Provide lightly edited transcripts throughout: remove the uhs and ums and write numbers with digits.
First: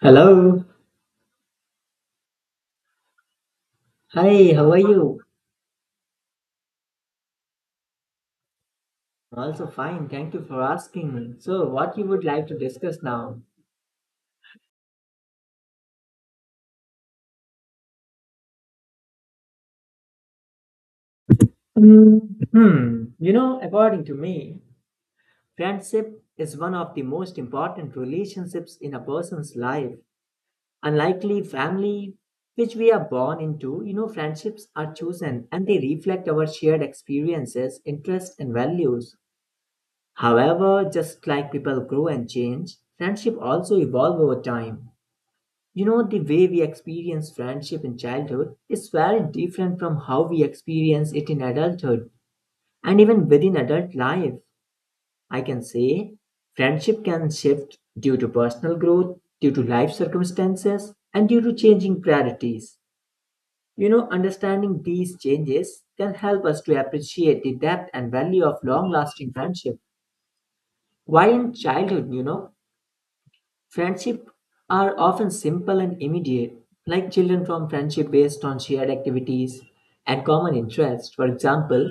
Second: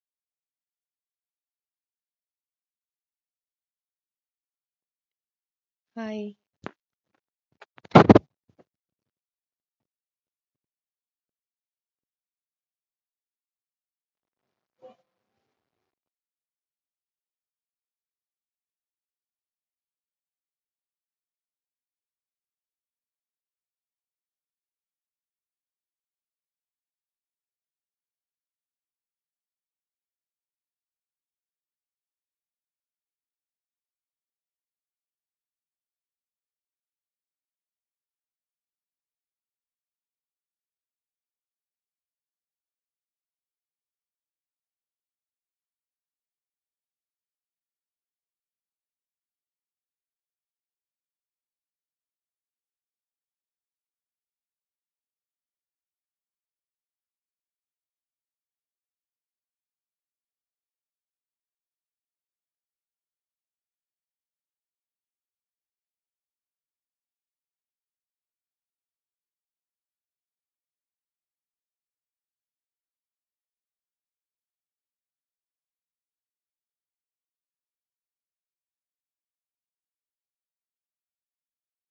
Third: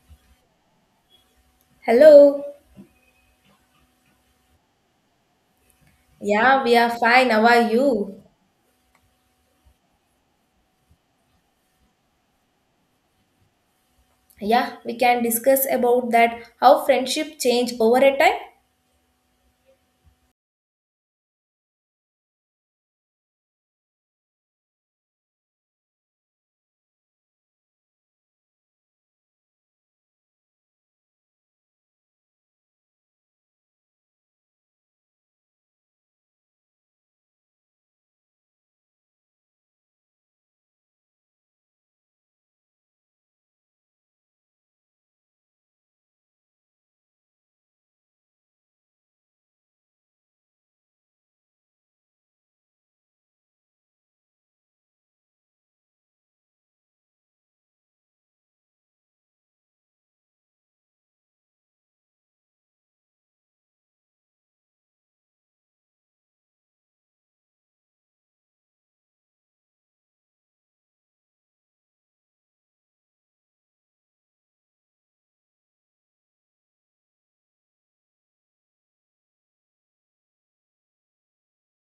Hello. Hello. Hi, how are you? Hi. Yeah, we are fine. How are you? Also fine. Thank you for asking. So, what you would like to discuss now? Yeah, we can discuss about that how friendship change over a time. Mm. Hmm. You know, according to me, friendship is one of the most important relationships in a person's life. Unlikely family, which we are born into, friendships are chosen and they reflect our shared experiences, interests, and values. However, just like people grow and change, friendship also evolve over time. You know, the way we experience friendship in childhood is very different from how we experience it in adulthood and even within adult life. I can say friendship can shift due to personal growth, due to life circumstances, and due to changing priorities. You know, understanding these changes can help us to appreciate the depth and value of long lasting friendship. While in childhood, you know, friendships are often simple and immediate, like children form friendship based on shared activities and common interests. For example,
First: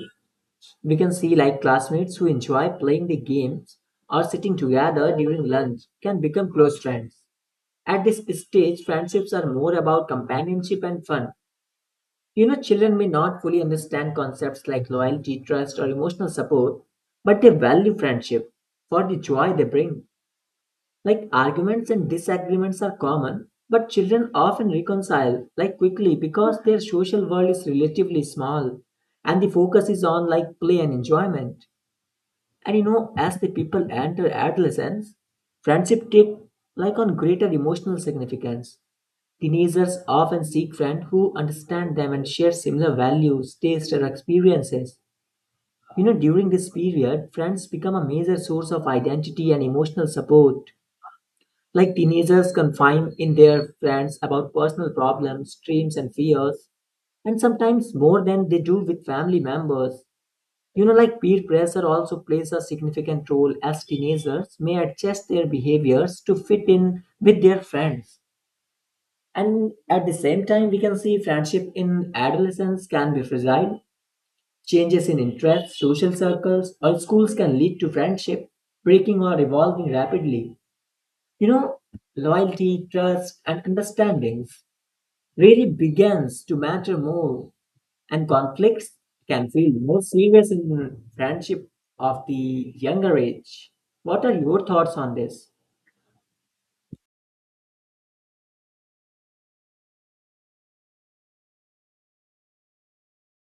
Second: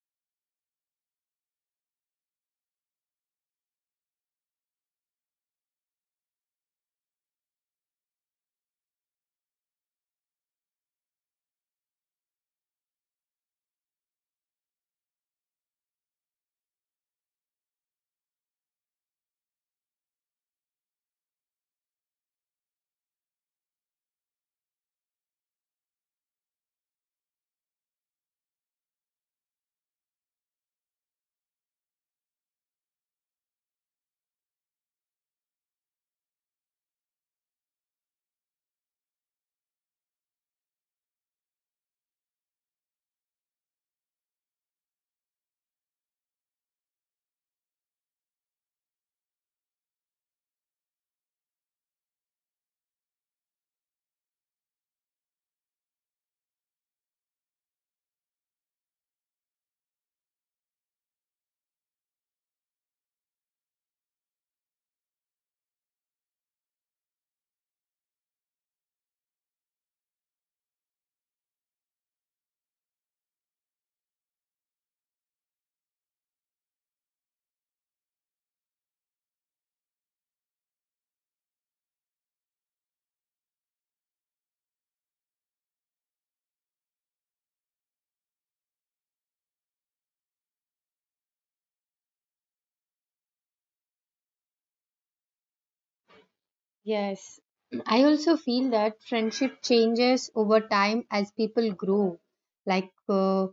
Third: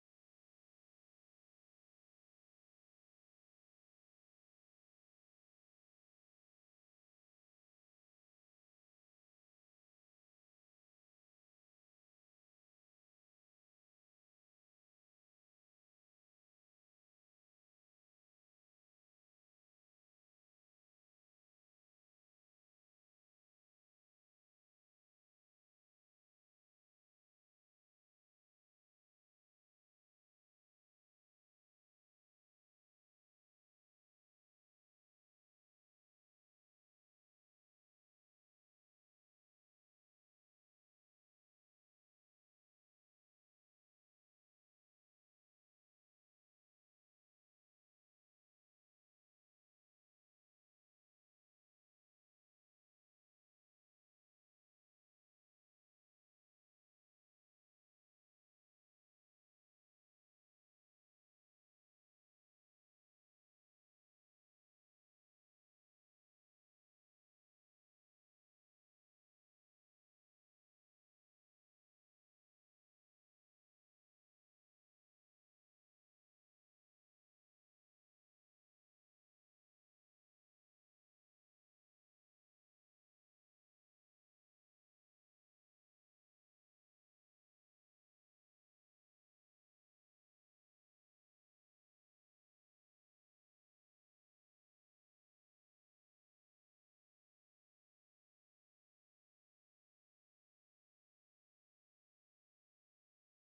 we can see like classmates who enjoy playing the games or sitting together during lunch can become close friends. At this stage, friendships are more about companionship and fun. You know, children may not fully understand concepts like loyalty, trust, or emotional support, but they value friendship for the joy they bring. Like arguments and disagreements are common, but children often reconcile like quickly because their social world is relatively small and the focus is on like play and enjoyment. And you know, as the people enter adolescence, friendship take like on greater emotional significance. Teenagers often seek friends who understand them and share similar values, tastes, or experiences. You know, during this period, friends become a major source of identity and emotional support like teenagers confine in their friends about personal problems, dreams, and fears, and sometimes more than they do with family members. You know, like peer pressure also plays a significant role as teenagers may adjust their behaviors to fit in with their friends. And at the same time, we can see friendship in adolescence can be fragile. Changes in interests, social circles, or schools can lead to friendship breaking or evolving rapidly. You know, loyalty, trust, and understandings really begins to matter more, and conflicts can feel more serious in friendship of the younger age. What are your thoughts on this? Yes, I also feel that friendship changes over time as people grow. Like uh,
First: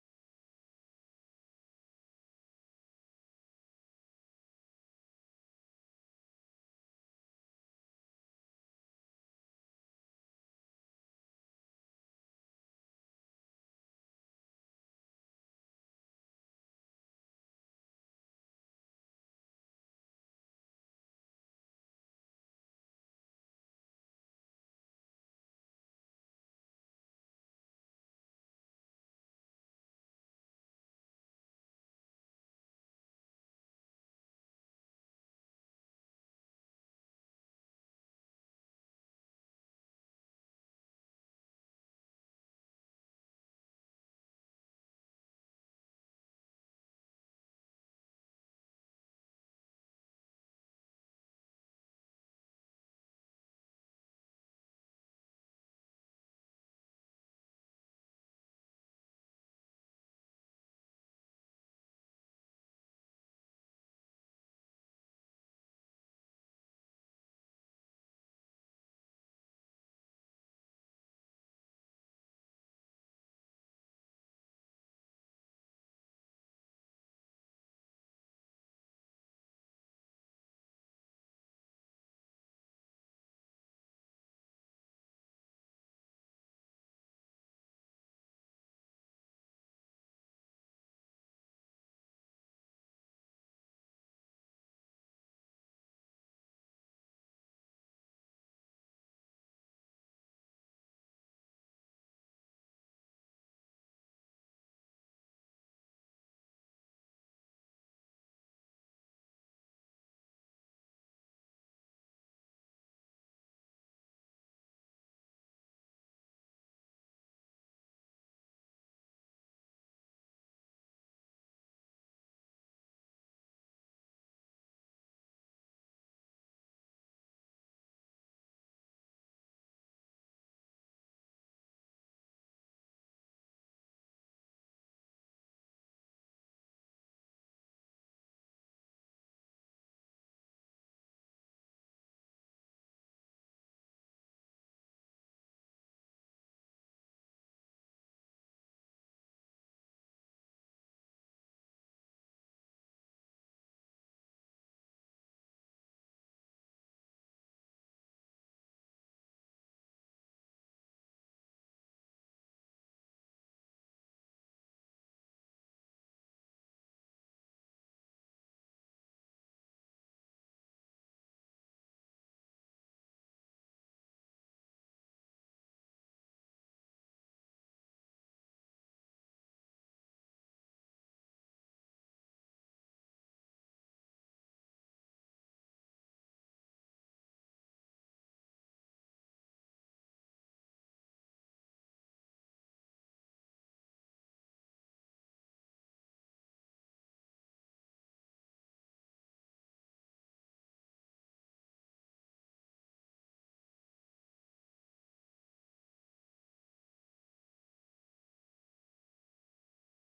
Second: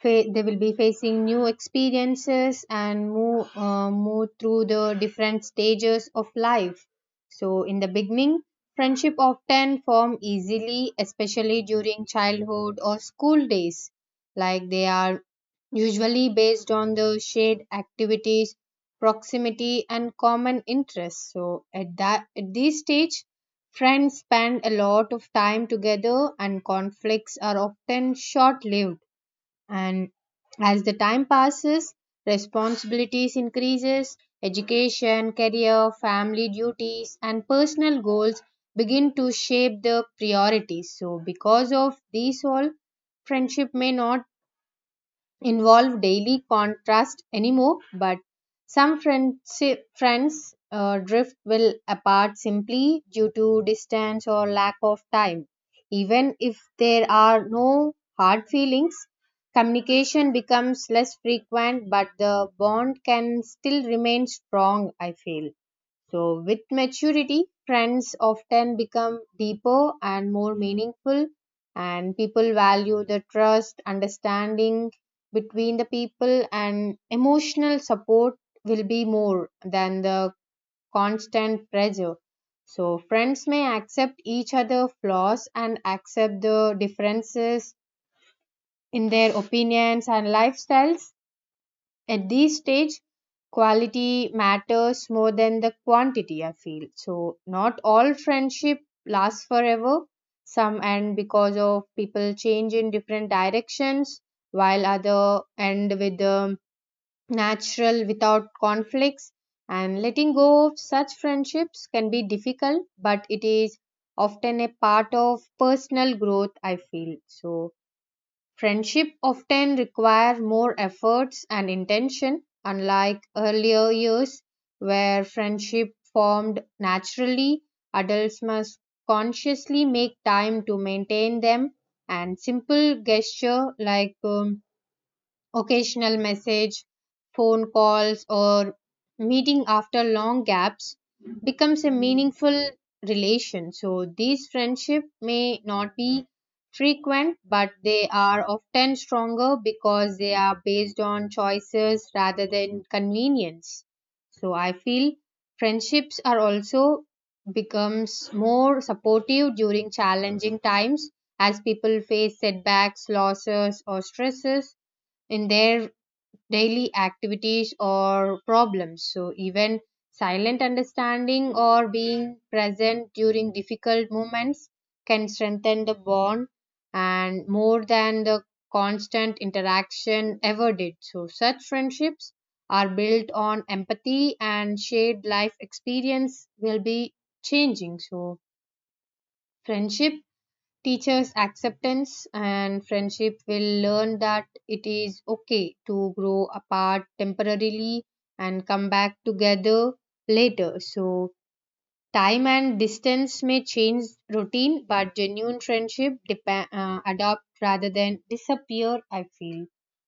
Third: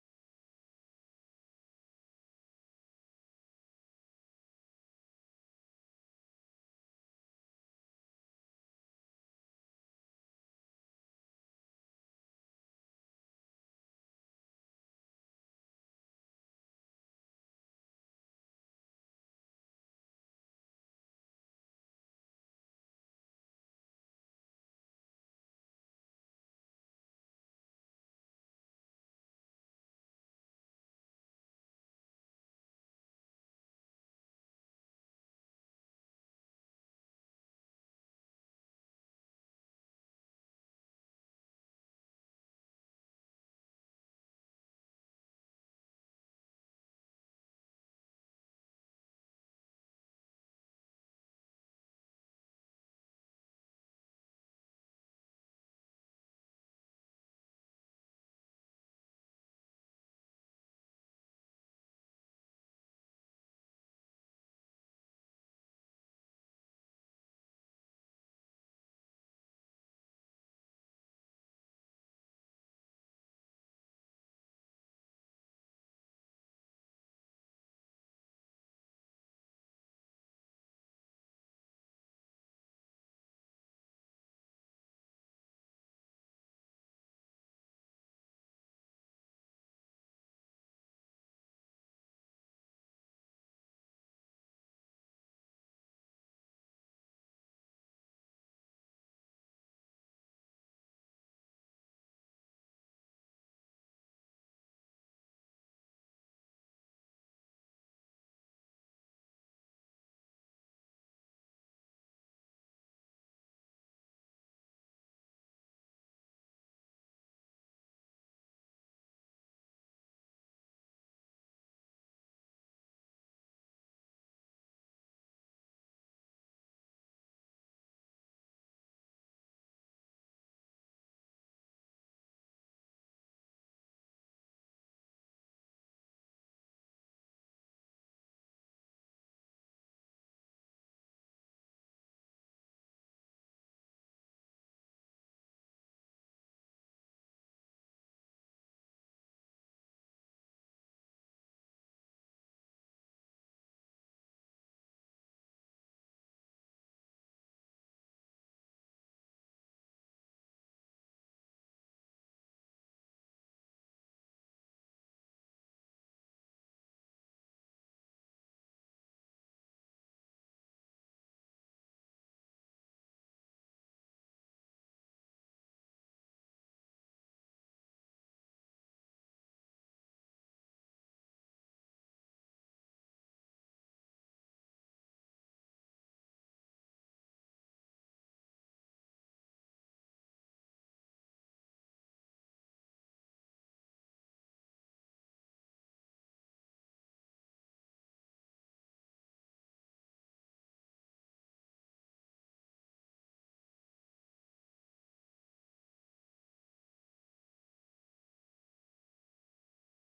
fa- they will be facing new experiences and move through the different stages of life. So in the beginning, friendship often form easily, especially during childhood or school days. Like they are usually based on the shared activities, proximity and common interests, so at this stage friends spend a lot of time together, and conflicts are often short lived. And as the time passes, responsibilities increases, education, career, family duties and personal goals begin to shape the priorities. So because of these all, friendship may not involve daily contrast anymore, but some friendship, friends drift will apart simply due to distance or lack of time. Even if there are no hard feelings, communication becomes less frequent, but the bond can still remain strong, I feel. So, with maturity, trends often become deeper and more meaningful, and people value the trust, understanding between the people, and emotional support will be more than the constant pressure. So, friends may accept each other' flaws and accept the differences in their opinions and lifestyles. At this stage quality matters more than the quantity, I feel. So not all friendship lasts forever, some end because of people change in different directions, while other end with the natural without conflicts, and letting go of such friendships can be difficult, but it is often a part of personal growth, I feel. So friendship often require more efforts and intention, unlike earlier years where friendship formed naturally. Adults must consciously make time to maintain them, and simple gesture like occasional message, phone calls, or meeting after long gaps becomes a meaningful relation. So these friendship may not be frequent, but they are often stronger because they are based on choices rather than convenience. So I feel friendships are also becomes more supportive during challenging times as people face setbacks, losses, or stresses in their daily activities or problems. So, even silent understanding or being present during difficult moments can strengthen the bond, and more than the constant interaction ever did. So, such friendships are built on empathy and shared life experience will be changing. So, friendship teachers acceptance and friendship will learn that it is okay to grow apart temporarily and come back together later. So time and distance may change routine, but genuine friendship adopt rather than disappear, I feel.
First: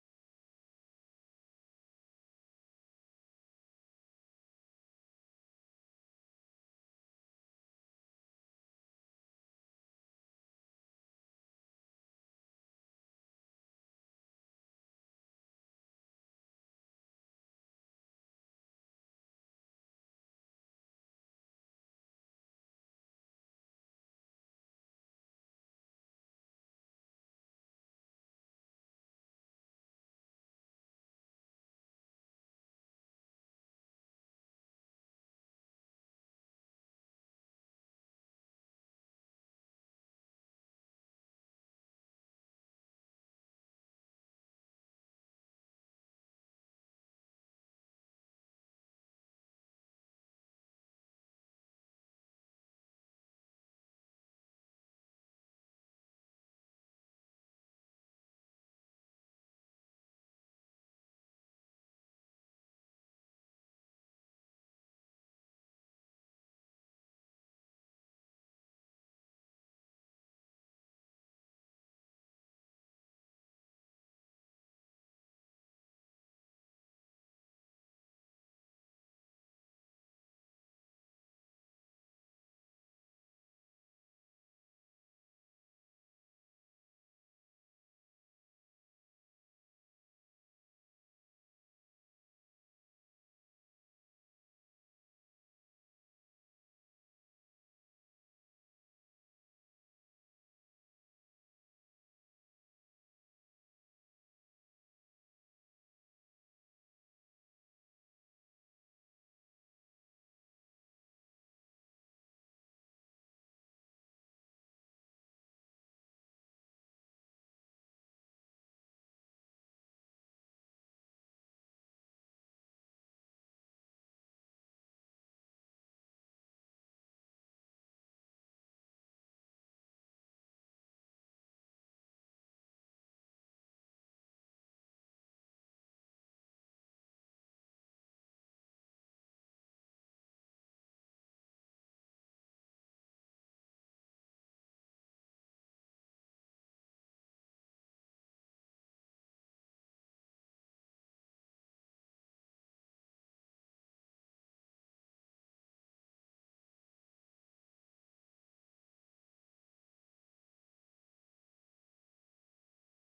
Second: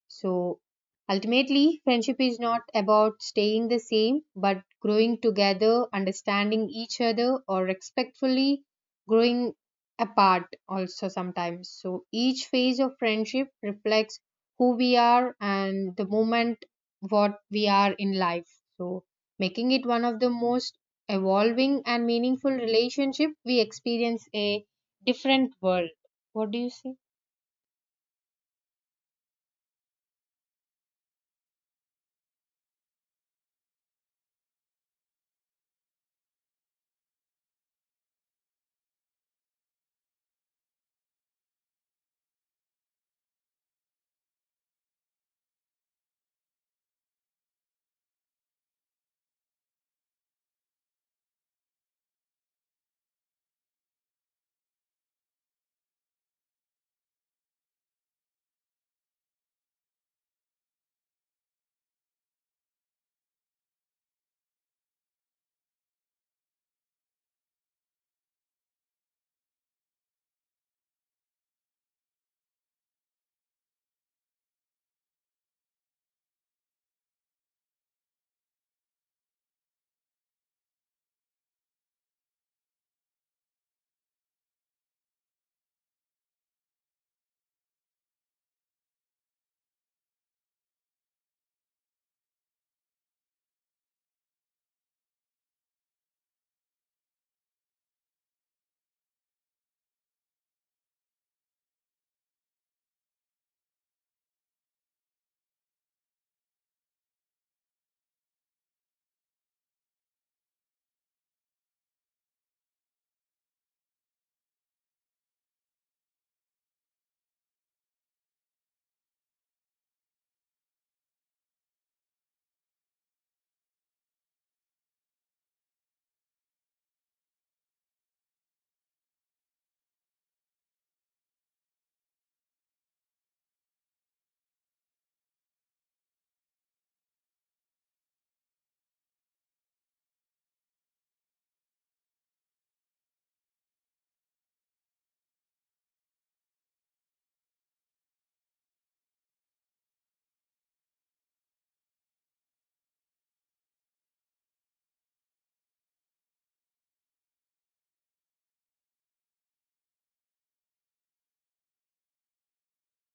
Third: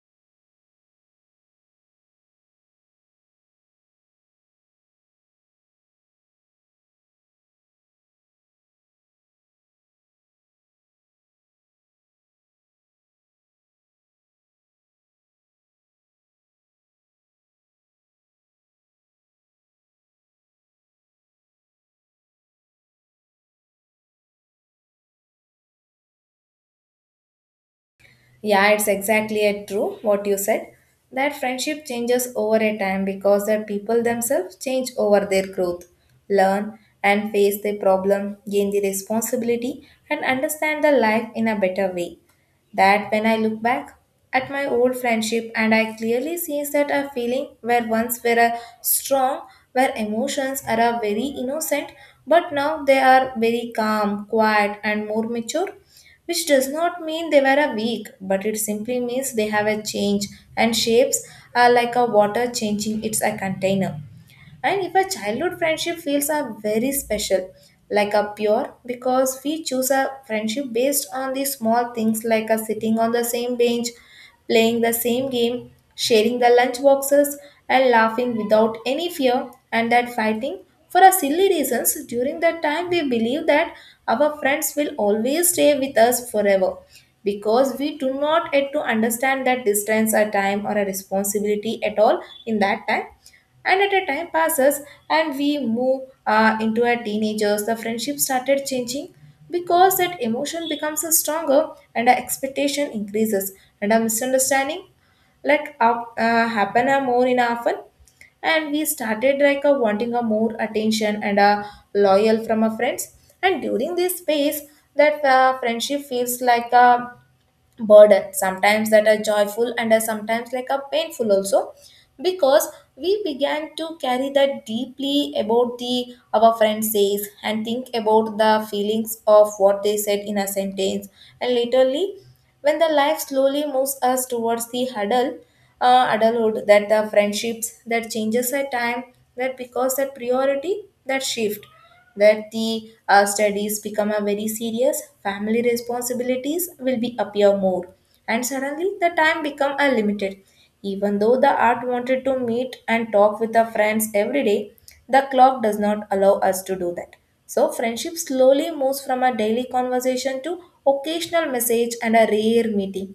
So ultimately, friendship is not about staying the same, but growing together, understanding each other, or respectfully growing apart also sometimes. So each phase of friendship reflects who we are and the moment what we are in life. So making it one of the most evolving and meaningful relationship, we experience a different world. What do you say? Yeah, it's exactly it, true what you said. That friendship changes over a time because the people themselves change over their growth, learn and face the problem, gain the responsibility, and understand the life in a better way. That when I look back at my old friendship and I clearly sees that a feeling where once were a strong, where emotions are a very innocent, but now they are very calm, quiet, and more mature, which does not mean they were a weak, but it simply means they have a change and shapes are like a water changing its a container. And if a childhood friendship feels are very special, like a pure, because we choose a friendship based on the small things like a sitting on the same bench, playing the same game, sharing the lunch boxes, and laughing without any fear, and that fighting for a silly reasons. During that time we believe that our friends will always stay with us forever because we do not yet to understand that distance a time or a responsibility at all in that time. And at a time passes and we move into our teenagers, the friendship started changing because that emotion becomes a stronger and our expectation increases and our misunderstanding happen a more in often, and we started like a wanting a more attention and a loyal from our friends. And during this phase, that friendship feels like a burden sometimes, that are joyful and are sometimes like a painful also, because we began to carry that deeply about the our friend says and think about the feelings of what they said in a sentence. And literally, when the life slowly moves us towards the huddle adulthood, that the friendships that changes at time, that because that priority that shift, where the studies become a very serious, family responsibilities will be appear more, and suddenly the time become a limited. Even though the art wanted to meet and talk with the friends every day, the clock does not allow us to do that. So friendship slowly moves from a daily conversation to occasional message and a rare meeting.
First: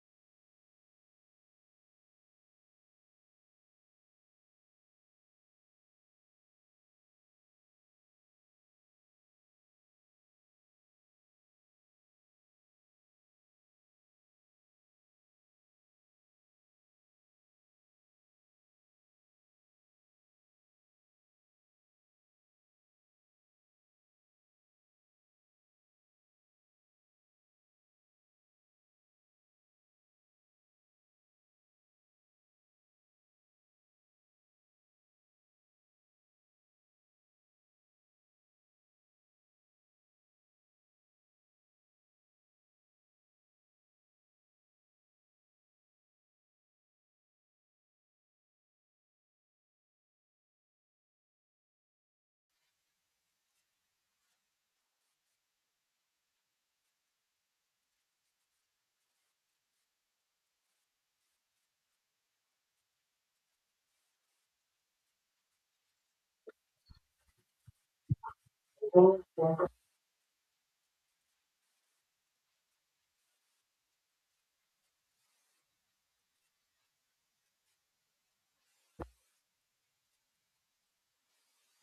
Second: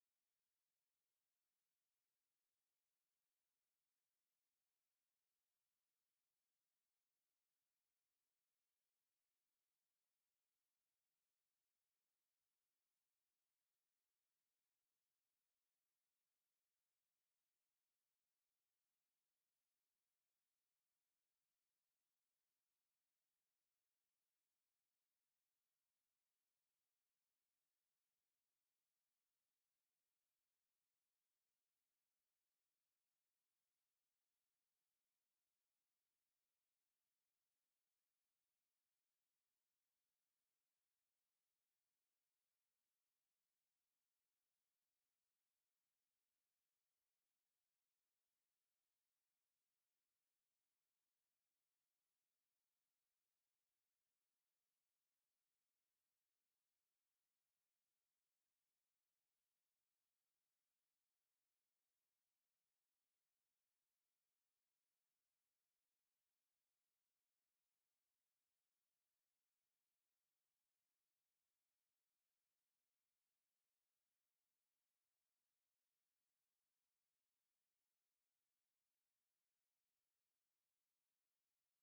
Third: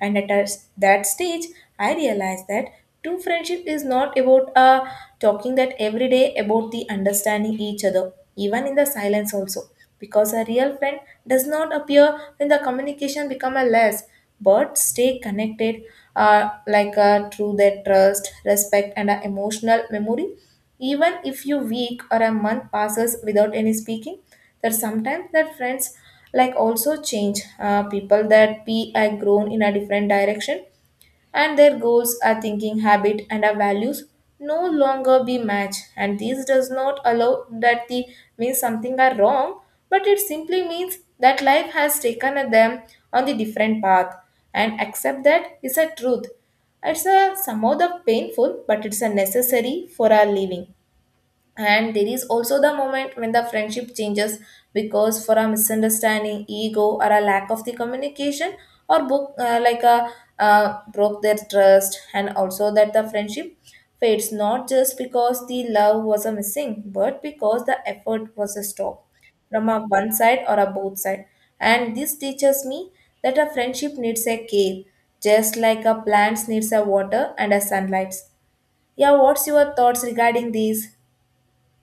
And that stage, I realized that true friendship is not about talking that every day, about the understanding each other, even in the silence also. Because a real friend does not appear when the communication become a less, but stay connected, through their trust, respect, and emotional memory. Even if you week or a month passes without any speaking, that sometimes that friends like also change. People that be are grown in a different direction, and their goals are thinking habit and our values no longer be match, and this does not allow that the means something are wrong, but it simply means that life has taken them on the different path. And accept that is a truth, it's a somehow the painful, but it's a necessary for our living. And there is also the moment when the friendship changes because for a misunderstanding, ego, or a lack of the communication, or book like a broke their trust, and also that the friendship fades not just because the love was a missing, but because the effort was a stop from a one side or a both side. And this teaches me that a friendship needs a care, just like a plant needs a water and a sunlight. Yeah, what's your thoughts regarding these?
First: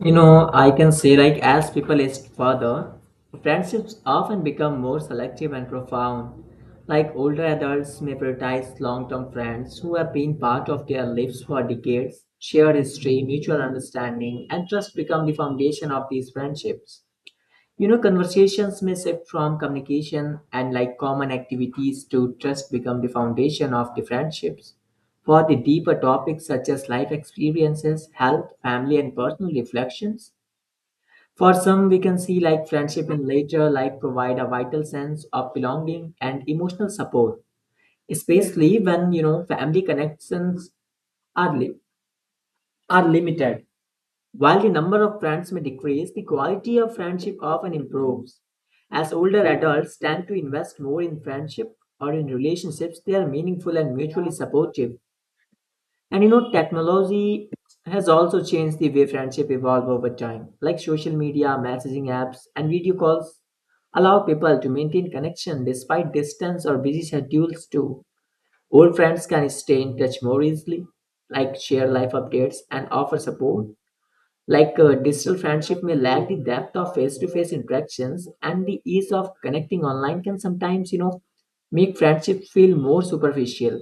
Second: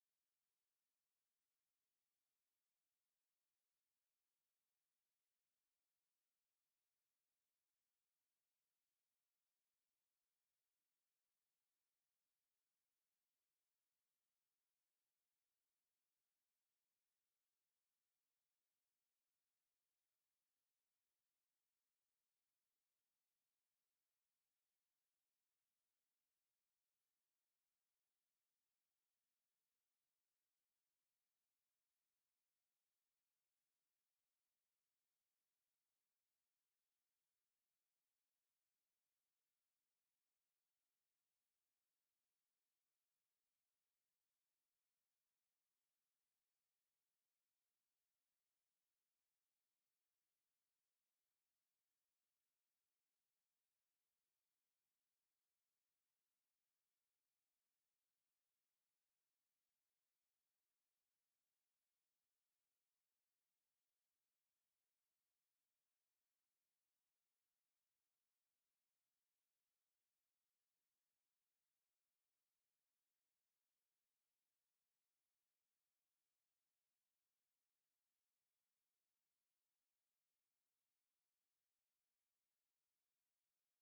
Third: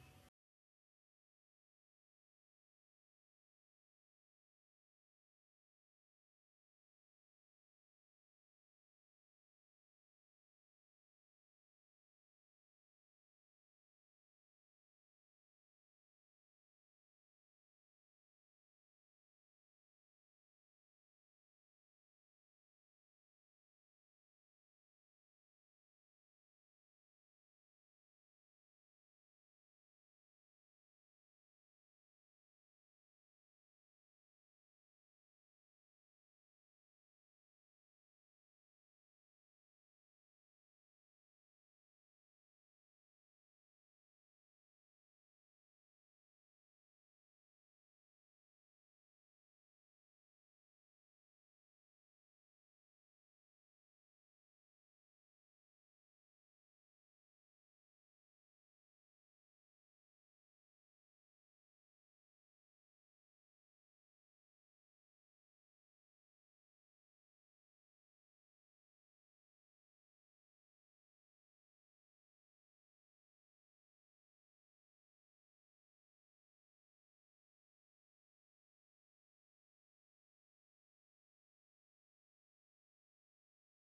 You know, I can say like as people age further, friendships often become more selective and profound. Like older adults may prioritize long-term friends who have been part of their lives for decades. Shared history, mutual understanding, and trust become the foundation of these friendships. You know, conversations may shift from communication and like common activities to trust become the foundation of the friendships. For the deeper topics such as life experiences, health, family, and personal reflections. For some, we can see like friendship in later life provide a vital sense of belonging and emotional support, especially when you know family connections are, are limited. While the number of friends may decrease, the quality of friendship often improves. As older adults tend to invest more in friendship or in relationships, they are meaningful and mutually supportive. And you know, technology has also changed the way friendship evolve over time. Like social media, messaging apps, and video calls allow people to maintain connection despite distance or busy schedules too. Old friends can stay in touch more easily, like share life updates and offer support like digital friendship may lack the depth of face-to-face interactions, and the ease of connecting online can sometimes, you know, make friendship feel more superficial.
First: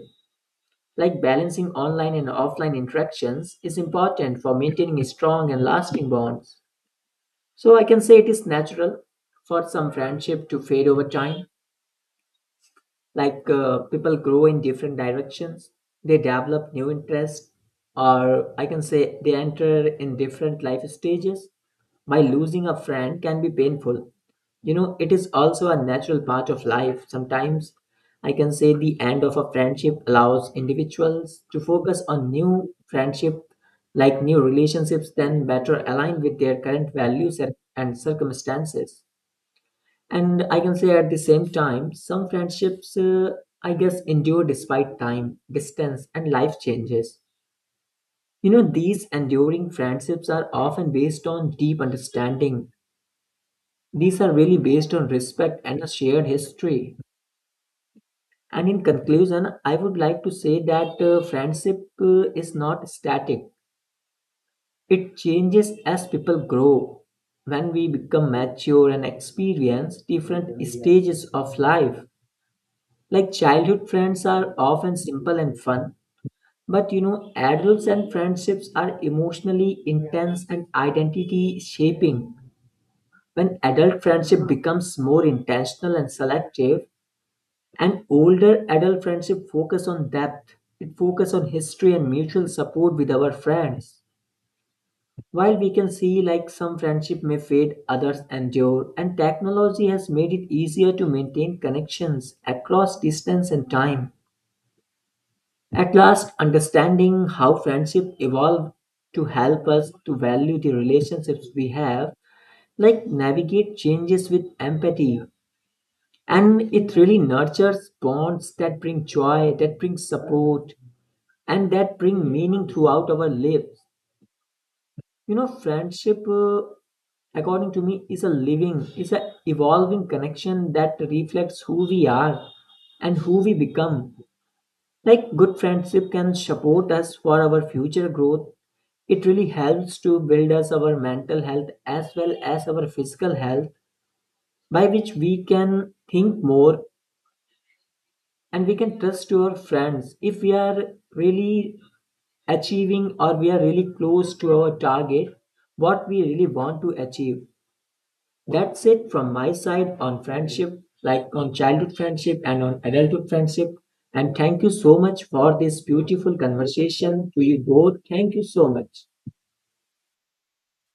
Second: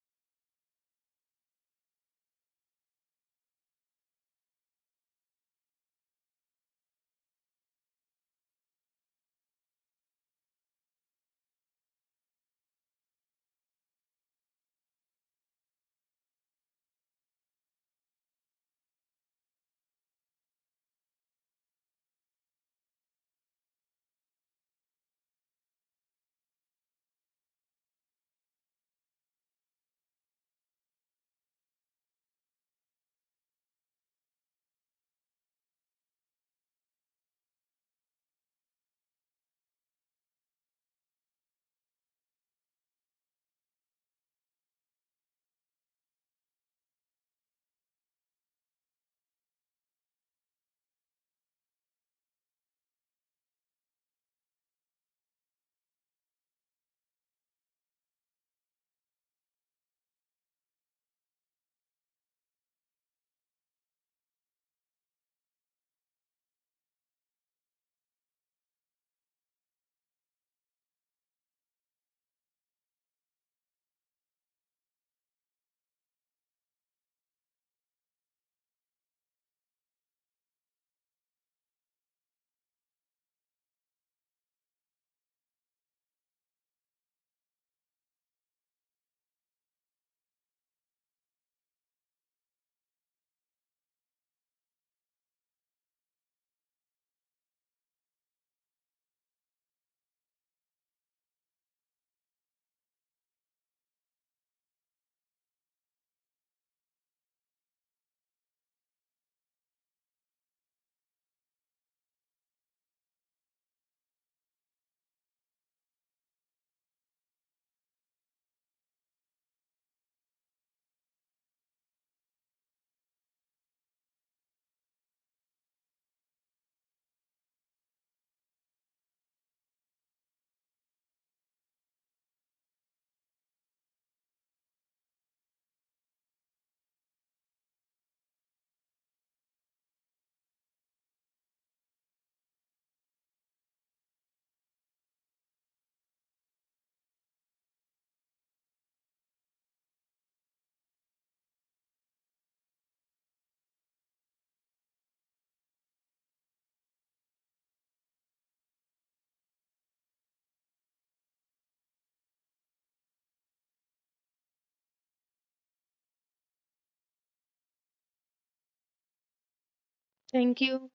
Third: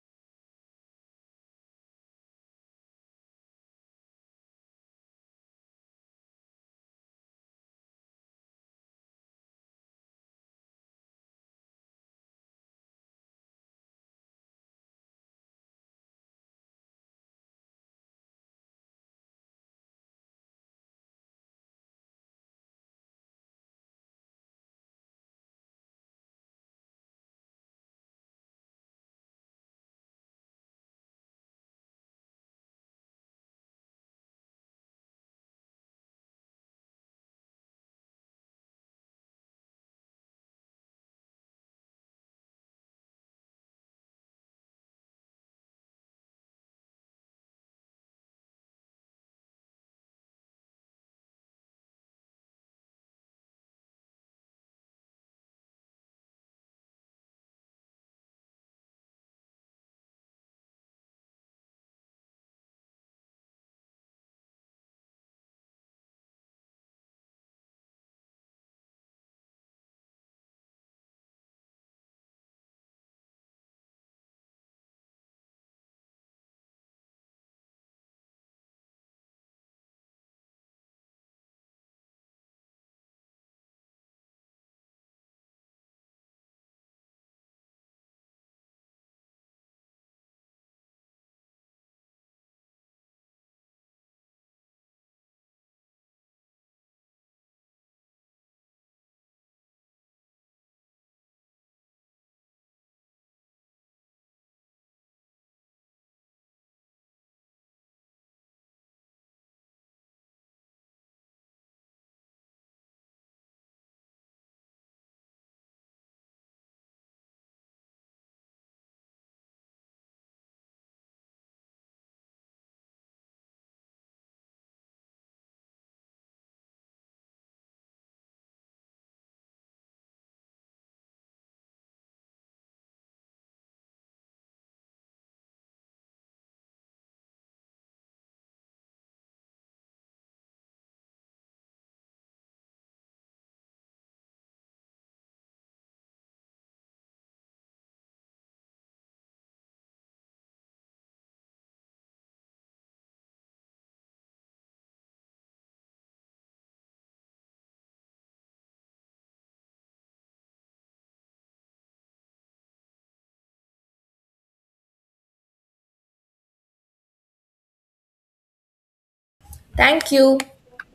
Like balancing online and offline interactions is important for maintaining strong and lasting bonds. So I can say it is natural for some friendship to fade over time, like people grow in different directions, they develop new interests, or I can say they enter in different life stages. By losing a friend can be painful, you know it is also a natural part of life sometimes. I can say the end of a friendship allows individuals to focus on new friendship, like new relationships then better aligned with their current values and circumstances. And I can say at the same time, some friendships, I guess, endure despite time, distance, and life changes. You know, these enduring friendships are often based on deep understanding. These are really based on respect and a shared history. And in conclusion, I would like to say that friendship is not static, it changes as people grow. When we become mature and experience different stages of life, like childhood friends are often simple and fun, but you know, adults and friendships are emotionally intense and identity shaping. When adult friendship becomes more intentional and selective, and older adult friendship focus on depth, it focus on history and mutual support with our friends. While we can see like some friendship may fade, others endure, and technology has made it easier to maintain connections across distance and time. At last, understanding how friendship evolved to help us to value the relationships we have, like navigate changes with empathy. And it really nurtures bonds that bring joy, that bring support, and that bring meaning throughout our lives. You know, friendship, according to me, is a living, is a evolving connection that reflects who we are and who we become. Like good friendship can support us for our future growth. It really helps to build us our mental health as well as our physical health, by which we can think more and we can trust our friends if we are really achieving or we are really close to our target what we really want to achieve. That's it from my side on friendship, like on childhood friendship and on adulthood friendship. And thank you so much for this beautiful conversation to you both. Thank you so much. Thank you. Thank you.